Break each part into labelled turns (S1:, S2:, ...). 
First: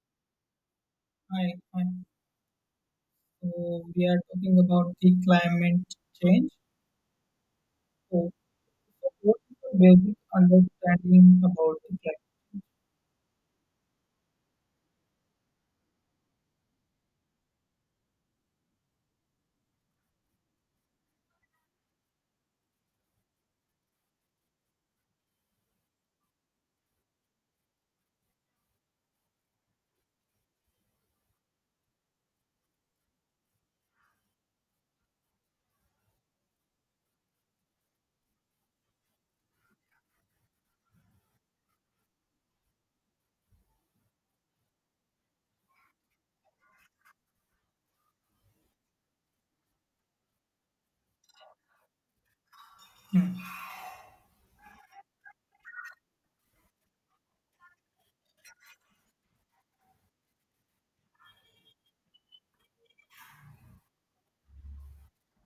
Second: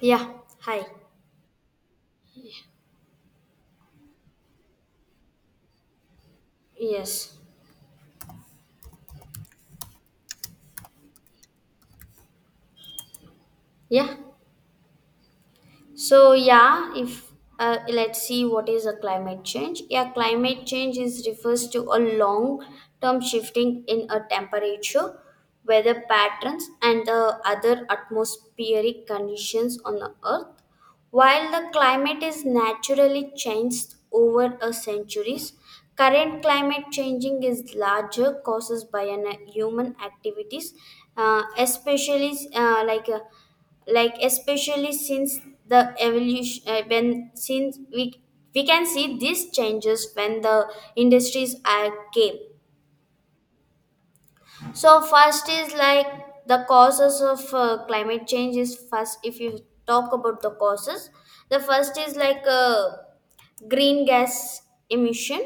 S1: Yeah, hi.
S2: Hi, hi. So we are talking about the climate change.
S1: Yes.
S2: So what is the basic understanding about the climate?
S1: Yeah, So yeah, if Let's see what is a climate change. Yeah, climate change is refers to a long term shifting in a temperature, weather patterns, and the other atmospheric conditions on the Earth. While the climate is naturally changed over a centuries, current climate changing is larger causes by human activities, especially especially since the evolution when since we can see these changes when the industries are came.
S2: Hmm.
S1: So first is like the causes of climate change is first. If you talk about the causes, the first is like green gas emission.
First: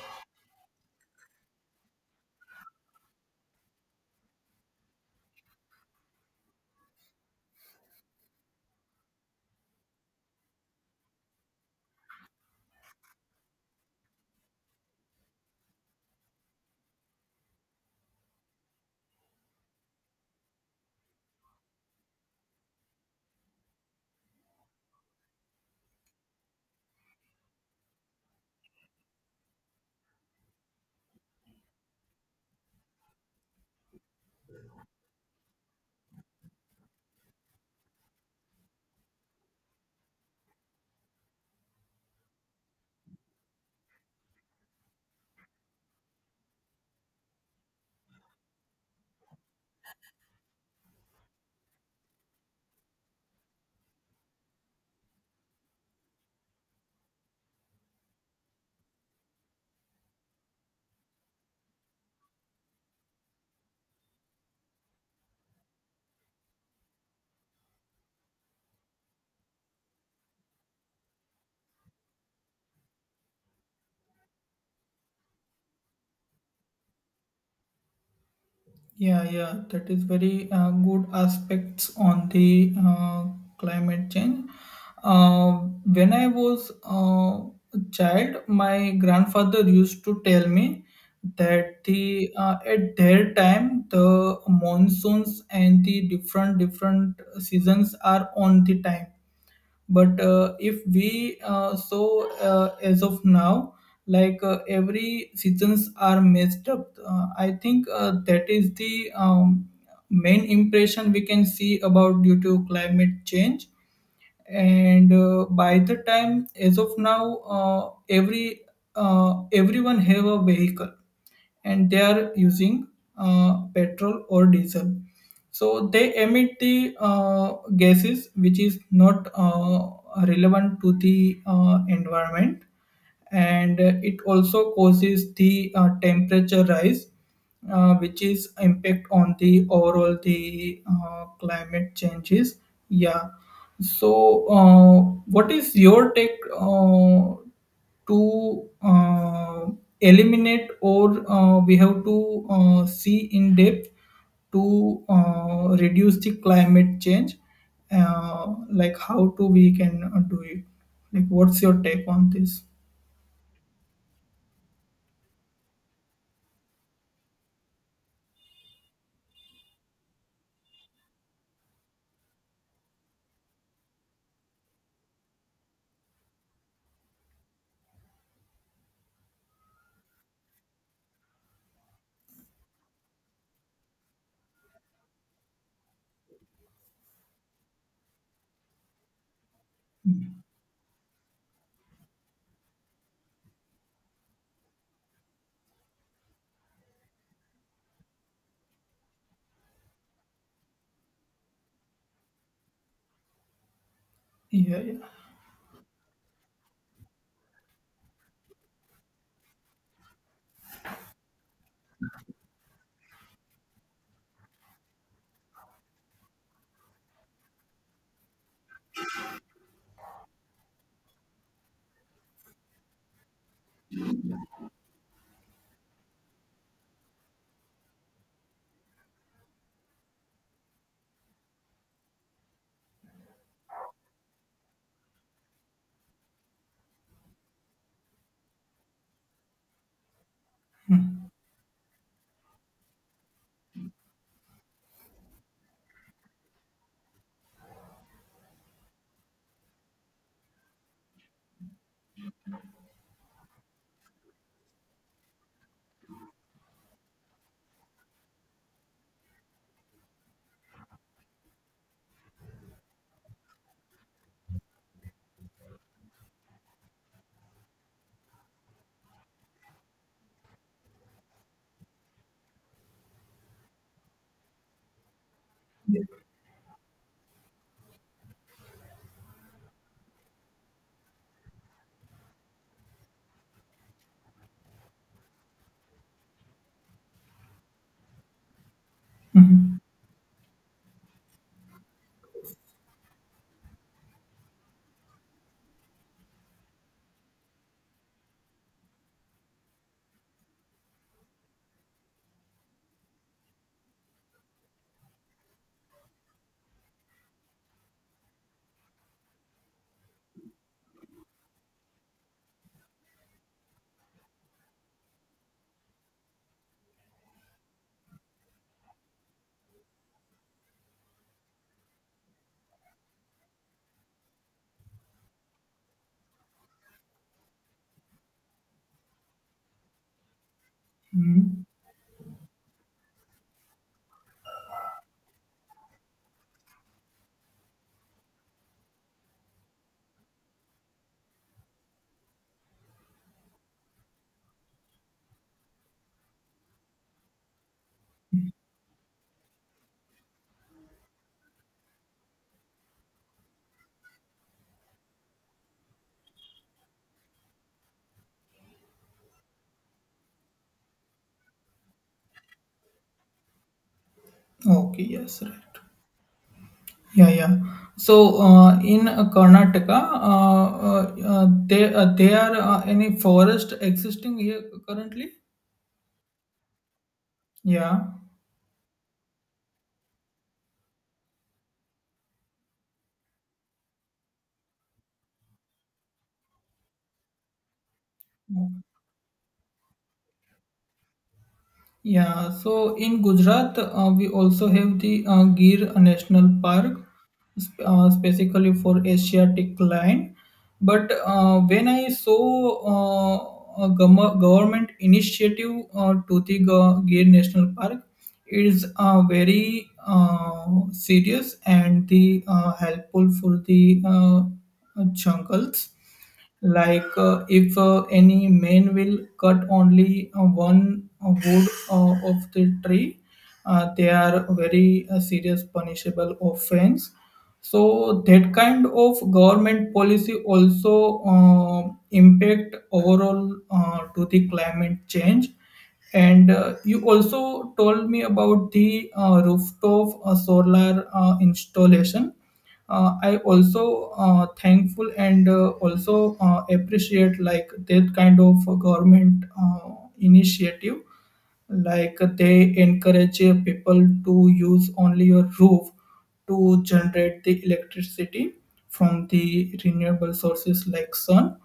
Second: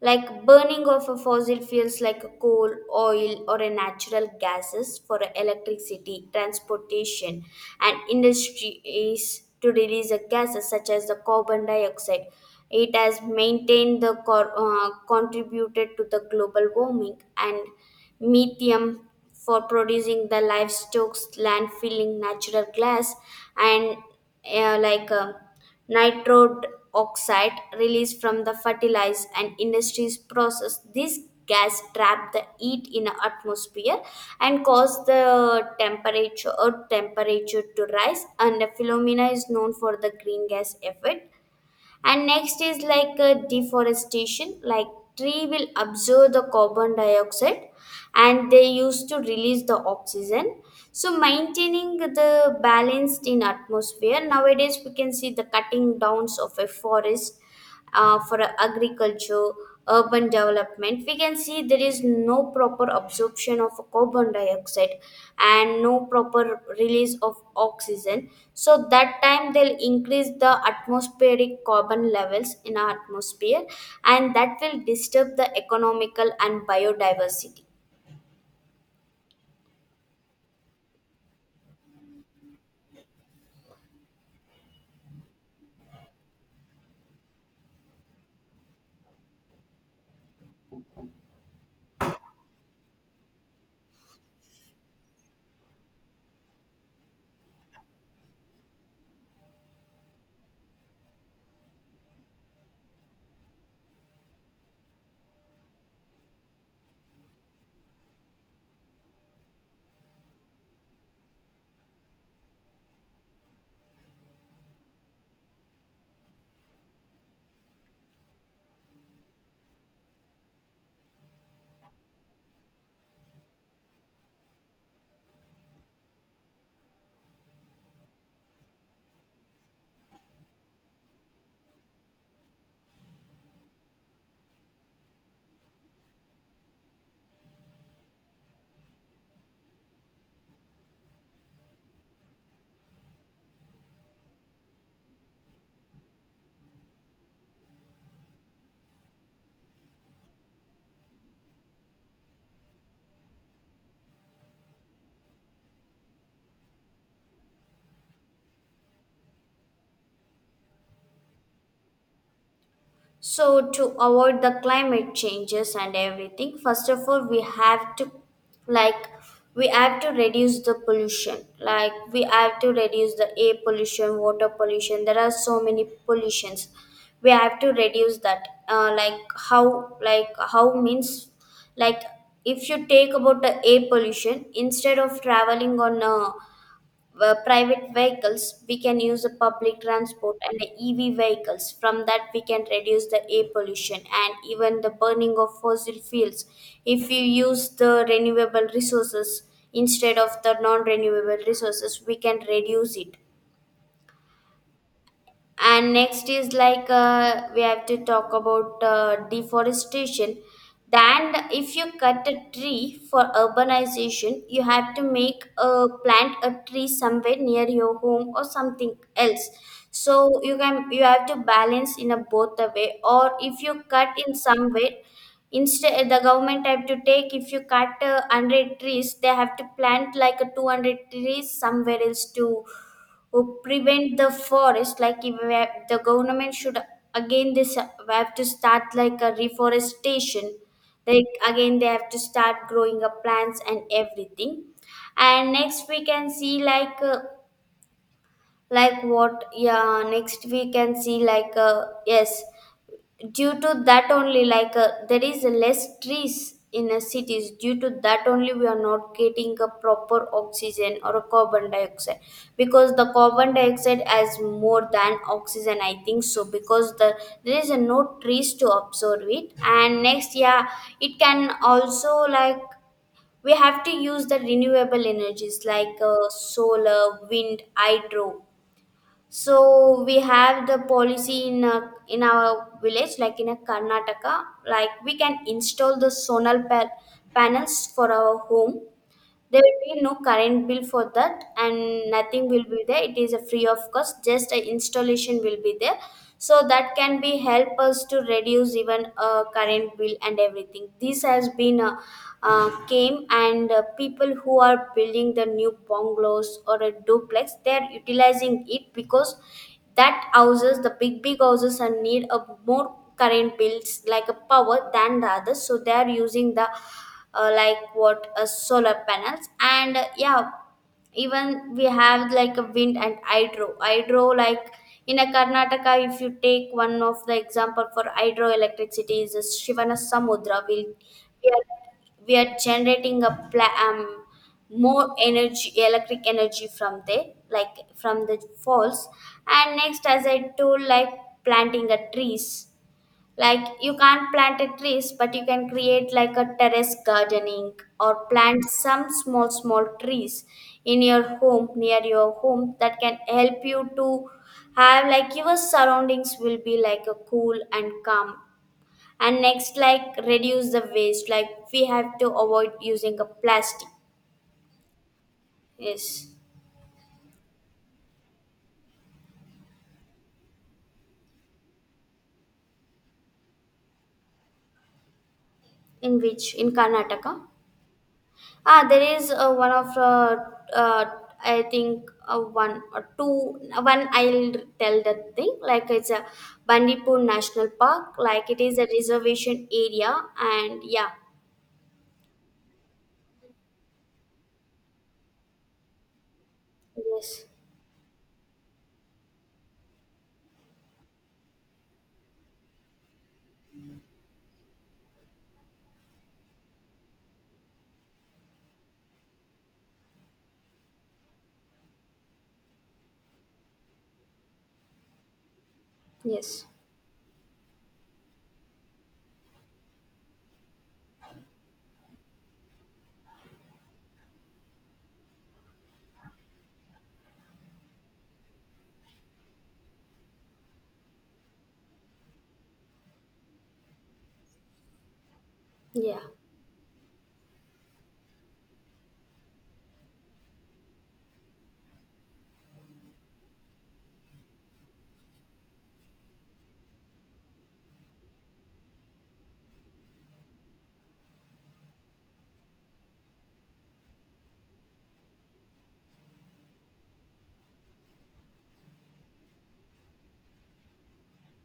S1: Like burning of a fossil fuels like coal, oil, or a natural gases for electricity, transportation, and industry is to release the gases such as the carbon dioxide. It has maintained the contributed to the global warming, and methane for producing the livestock, landfilling, natural gas, and uh, like um nitrode oxide released from the fertilizer and industries process. This gas trap the heat in the atmosphere and cause the temperature to rise, and the phenomena is known for the green gas effect. And next is like deforestation. Like tree will absorb the carbon dioxide and they used to release the oxygen, so maintaining the balance in atmosphere. Nowadays we can see the cutting downs of a forest for agriculture, urban development. We can see there is no proper absorption of carbon dioxide and no proper release of oxygen. So that time they'll increase the atmospheric carbon levels in our atmosphere, and that will disturb the economical and biodiversity.
S2: Yeah, yeah, that is very good aspects on the climate change. Uh, when I was a child, my grandfather used to tell me that the at their time the monsoons and the different different seasons are on the time, but if we so as of now, like every seasons are messed up. I think that is the main impression we can see about due to climate change. And by the time, as of now everyone have a vehicle and they are using petrol or diesel, so they emit the gases which is not relevant to the environment, and it also causes the temperature rise, which is impact on the overall the climate changes, yeah. So, what is your take to eliminate, or we have to see in depth to reduce the climate change? Like, how to we can do it? Like, what's your take on this?
S1: So to avoid the climate changes and everything, first of all, we have to, like we have to reduce the pollution. Like we have to reduce the air pollution, water pollution. There are so many pollutions. We have to reduce that. Like how Means like if you take about the air pollution, instead of traveling on a private vehicles, we can use the public
S2: Mm-hmm.
S1: transport and the EV vehicles. From that, we can reduce the air pollution and even the burning of fossil fuels. If you use the renewable resources instead of the non renewable resources, we can reduce it.
S2: Yeah, yeah.
S1: And next is like we have to talk about deforestation. Then if you cut a tree for urbanization, you have to make a plant a tree somewhere near your home or something else, so you can, you have to balance in a both the way. Or if you cut in somewhere, instead the government have to take, if you cut 100 trees, they have to plant like a 200 trees somewhere else to who prevent the forest. Like if we have, the government should, again this we have to start like a reforestation.
S2: Hmm.
S1: Like again they have to start growing up plants and everything. And next we can see like what yeah next we can see like yes, due to that only, like there is less trees in cities. Due to that only, we are not getting a proper oxygen or a carbon dioxide, because the carbon dioxide has more than oxygen, I think so, because there is no trees to absorb it. And next, yeah, it can also like we have to use the renewable energies like
S2: Yeah.
S1: solar, wind, hydro. So we have the policy in a, in our village, like in a Karnataka, like we can install the panels for our home. There
S2: Mhm.
S1: will be no current bill for that, and nothing will be there. It is a free of cost. Just a installation will be there, so that can be help us to reduce even current bill and everything. This has been came. And people who are building the new bungalows or a duplex, they are utilizing it, because that houses, the big big houses are need a more current bills like a power than the others, so they are using the like what solar panels and yeah. Even we have like a wind and hydro, like in a Karnataka, if you take one of the example for hydroelectricity is a Shivana Samudra. We
S2: Mhm.
S1: are we are generating a more energy, electric energy from there, like from the falls. And next, as I told, like planting a trees, like you can't plant a trees, but you can create like a terrace gardening or plant some small small trees in your home, near your home, that can help you to have like your surroundings will be like a cool and calm. And next, like reduce the waste, like we have to avoid using a plastic.
S2: Okay. Yes. Right.
S1: Yes.
S2: Yeah, yeah. So in Karnataka, they are any forest existing here currently?
S1: In which? In Karnataka?
S2: Yeah.
S1: Ah, there is one of uh, I think one or two. One I'll tell that thing. Like it's a Bandipur National Park. Like it is a reservation area, and yeah,
S2: Yeah, so in Gujarat, we also have the Gir National Park,
S1: yes,
S2: specifically for Asiatic lion. But when I saw a government initiative to the Gir National Park, it is very serious and the helpful for the jungles,
S1: yes,
S2: like if any man will cut only one wood of the tree, they are very serious punishable offense. So that kind of government policy also impact overall to the climate change.
S1: yeah,
S2: And you also told me about the rooftop solar installation. I also thankful and also appreciate like that kind of government initiative, like they encourage people to use only your roof to generate the electricity from the renewable sources like sun.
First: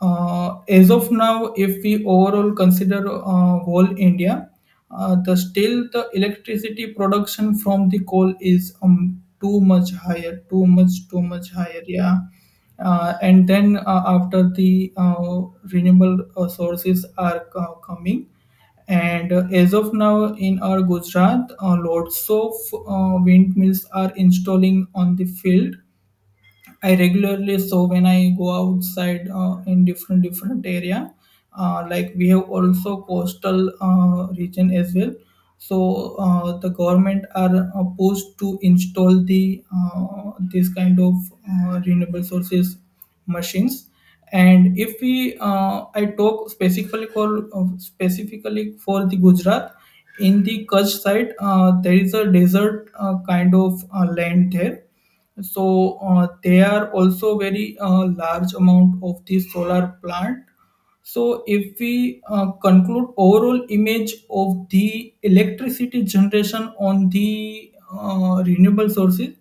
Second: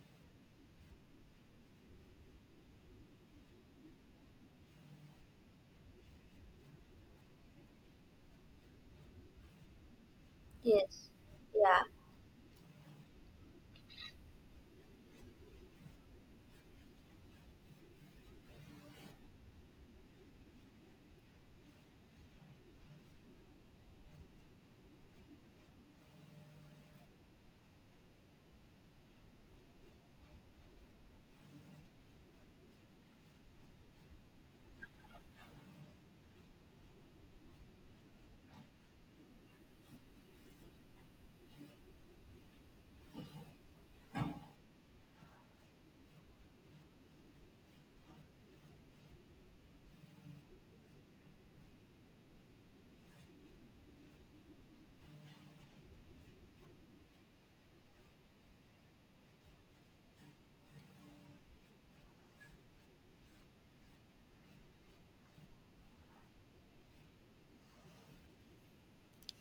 S2: As of now, if we overall consider whole India, the still the electricity production from the coal is too much higher, too much,
S1: yes,
S2: too much higher.
S1: yeah.
S2: Yeah, and then after the renewable sources are coming, and as of now in our Gujarat, lots of windmills are installing on the field. I regularly So when I go outside in different different area, like we have also coastal region as well. So the government are pushed to install the this kind of renewable sources machines. And if we I talk specifically for the Gujarat, in the Kutch side, there is a desert kind of land there. So they are also very large amount of the solar plant. So, if we conclude overall image of the electricity generation on the renewable sources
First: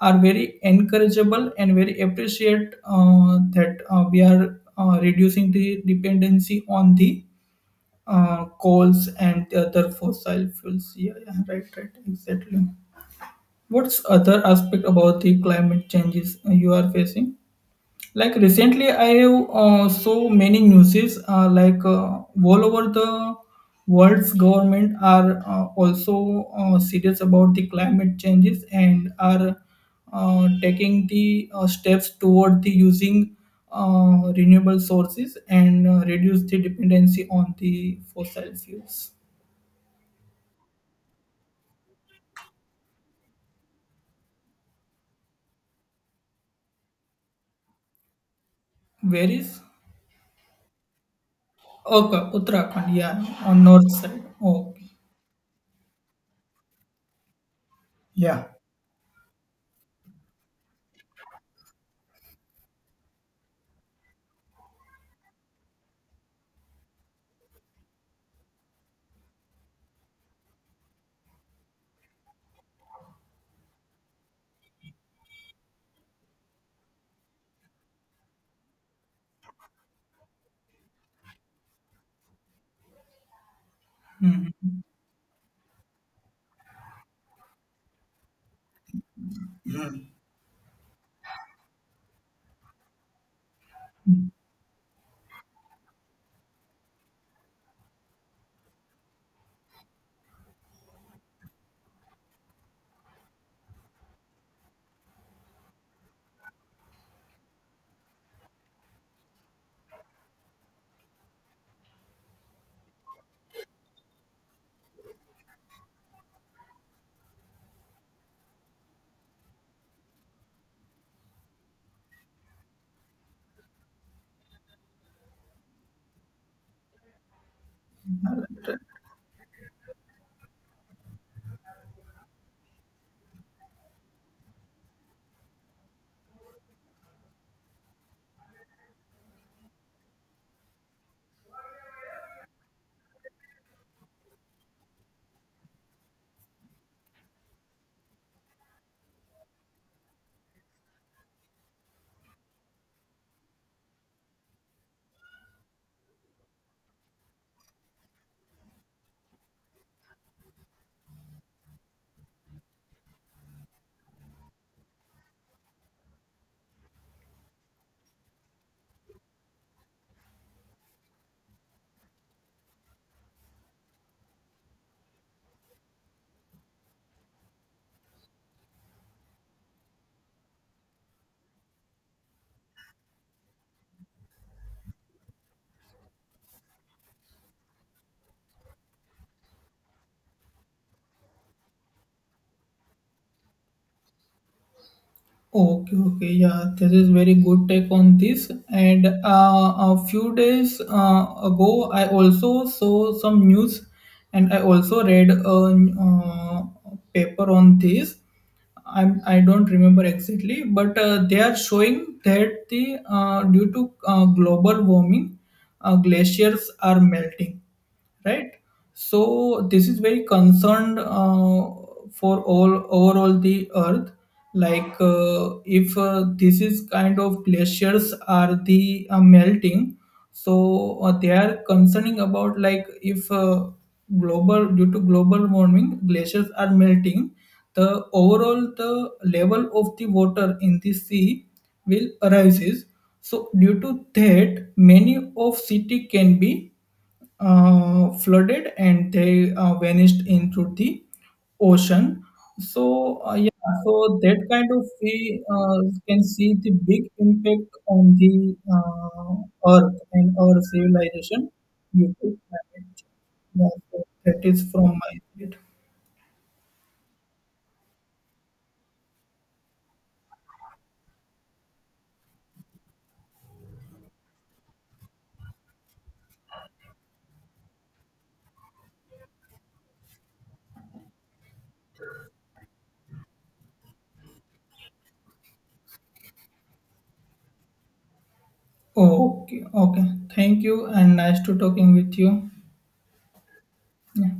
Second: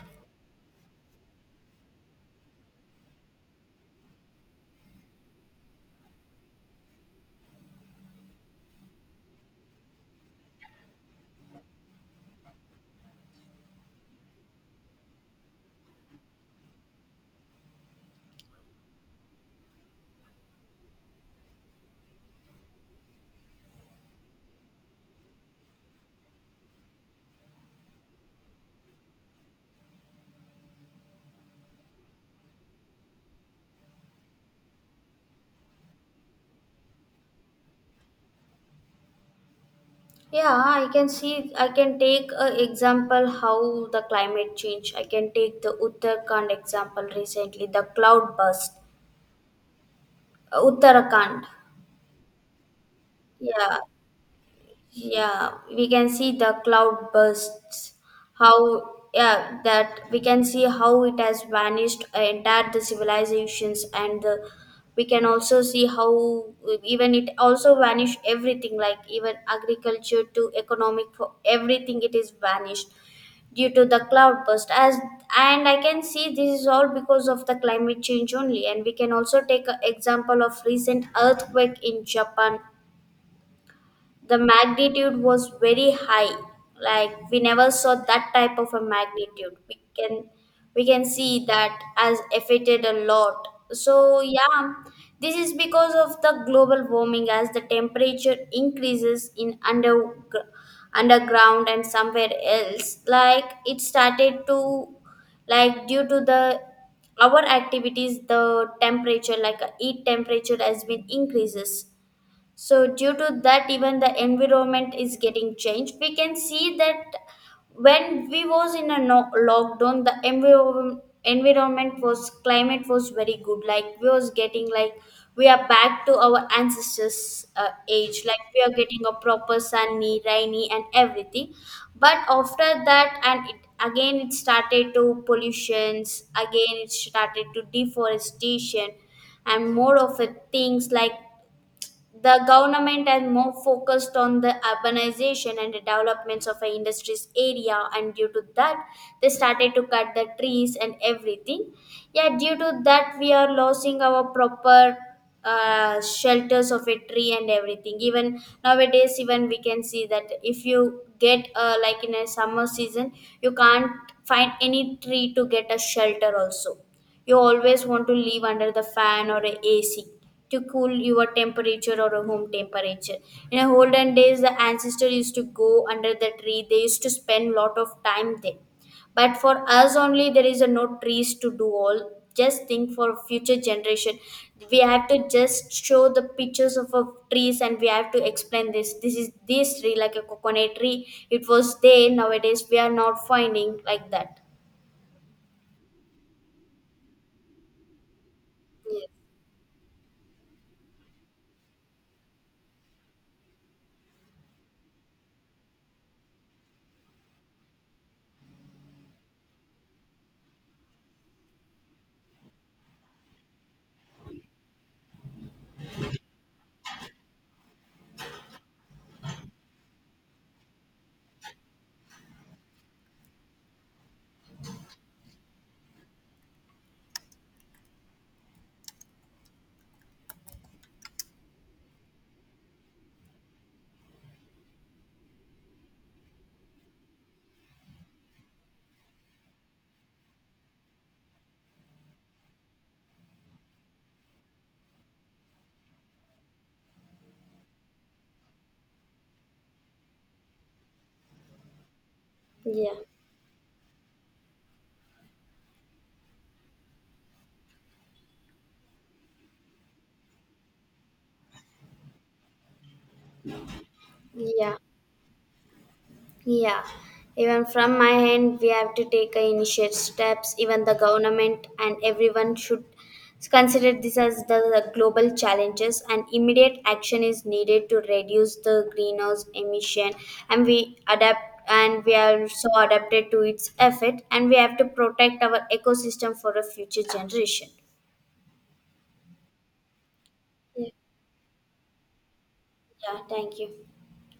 S2: are very encourageable and very appreciate that we are reducing the dependency on the coals and the other fossil fuels. Yeah, yeah, right, right, exactly. What's other aspect about the climate changes you are facing? Like recently I have so many newses like all over the world's government are also serious about the climate changes and are taking the steps toward the using renewable sources and reduce the dependency on the fossil fuels.
S1: Yeah, I can see. I can take a example how the climate change. I can take the Uttarakhand example, recently the cloud burst.
S2: Where is?
S1: Uttarakhand.
S2: Okay, Uttarakhand, yeah, on
S1: Yeah,
S2: north side. Okay.
S1: yeah, we can see the cloud bursts,
S2: Yeah.
S1: how, yeah, that we can see how it has vanished entire the civilizations. And the, we can also see how even it also vanished everything, like even agriculture to economic, for everything it is vanished due to the cloud burst as. And I can see this is all because of the climate change only. And we can also take an example of recent earthquake in Japan. The magnitude was very high, like we never saw that type of a magnitude. We can see that has affected a lot. So yeah, this is because of the global warming. As the temperature increases in under underground and somewhere else, like it started to, like due to the our activities, the temperature, like heat temperature has been increases. So due to that, even the environment is getting changed. We can see that when we was in a lockdown, the environment was, climate was very good. Like we was getting like we are back to our ancestors' age. Like we are getting a proper sunny, rainy, and everything. But after that, and it, again it started to pollutions. Again it started to deforestation and more of a things, like the government has more focused on the urbanization and the developments of a industries area, and due to that, they started to cut the trees and everything. Yeah, due to that, we are losing our proper shelters of a tree and everything. Even nowadays, even we can see that if you get like in a summer season, you can't find any tree to get a shelter also. You always want to live under the fan or a AC to cool your temperature or a home temperature. In a olden days, the ancestors used to go under the tree. They used to spend lot of time there. But for us only, there is a no trees to do all. Just think for future generation. We have to just show the pictures of trees, and we have to explain this. This is this tree, like a coconut tree. It was there. Nowadays we are not finding like that.
S2: Okay, okay, yeah, this is very good take on this.
S1: Yeah.
S2: And a few days ago, I also saw some news, and I also read a paper on this. I don't remember exactly, but they are showing that the due to global warming, glaciers are melting, right? So this is very concerned for all overall the Earth. Like if this is kind of glaciers are the melting, so they are concerning about like if global due to global warming glaciers are melting, the overall the level of the water in the sea will rises, so due to that many of city can be flooded and they vanished into the ocean. So
S1: Yeah.
S2: yeah, so that kind of we can see the big impact on the uh, earth and our civilization due to climate change, yeah, so that is
S1: Yeah.
S2: from my side.
S1: Yeah, even from my end, we have to take a initiate steps. Even the government and everyone should consider this as the global challenges, and immediate action is needed to reduce the greenhouse emission. And we adapt, and we are so adapted to its effect, and we have to protect our ecosystem for a future generation.
S2: Okay, okay. Thank you
S1: Yeah,
S2: and nice to talking with you.
S1: yeah, thank you.
S2: Yeah.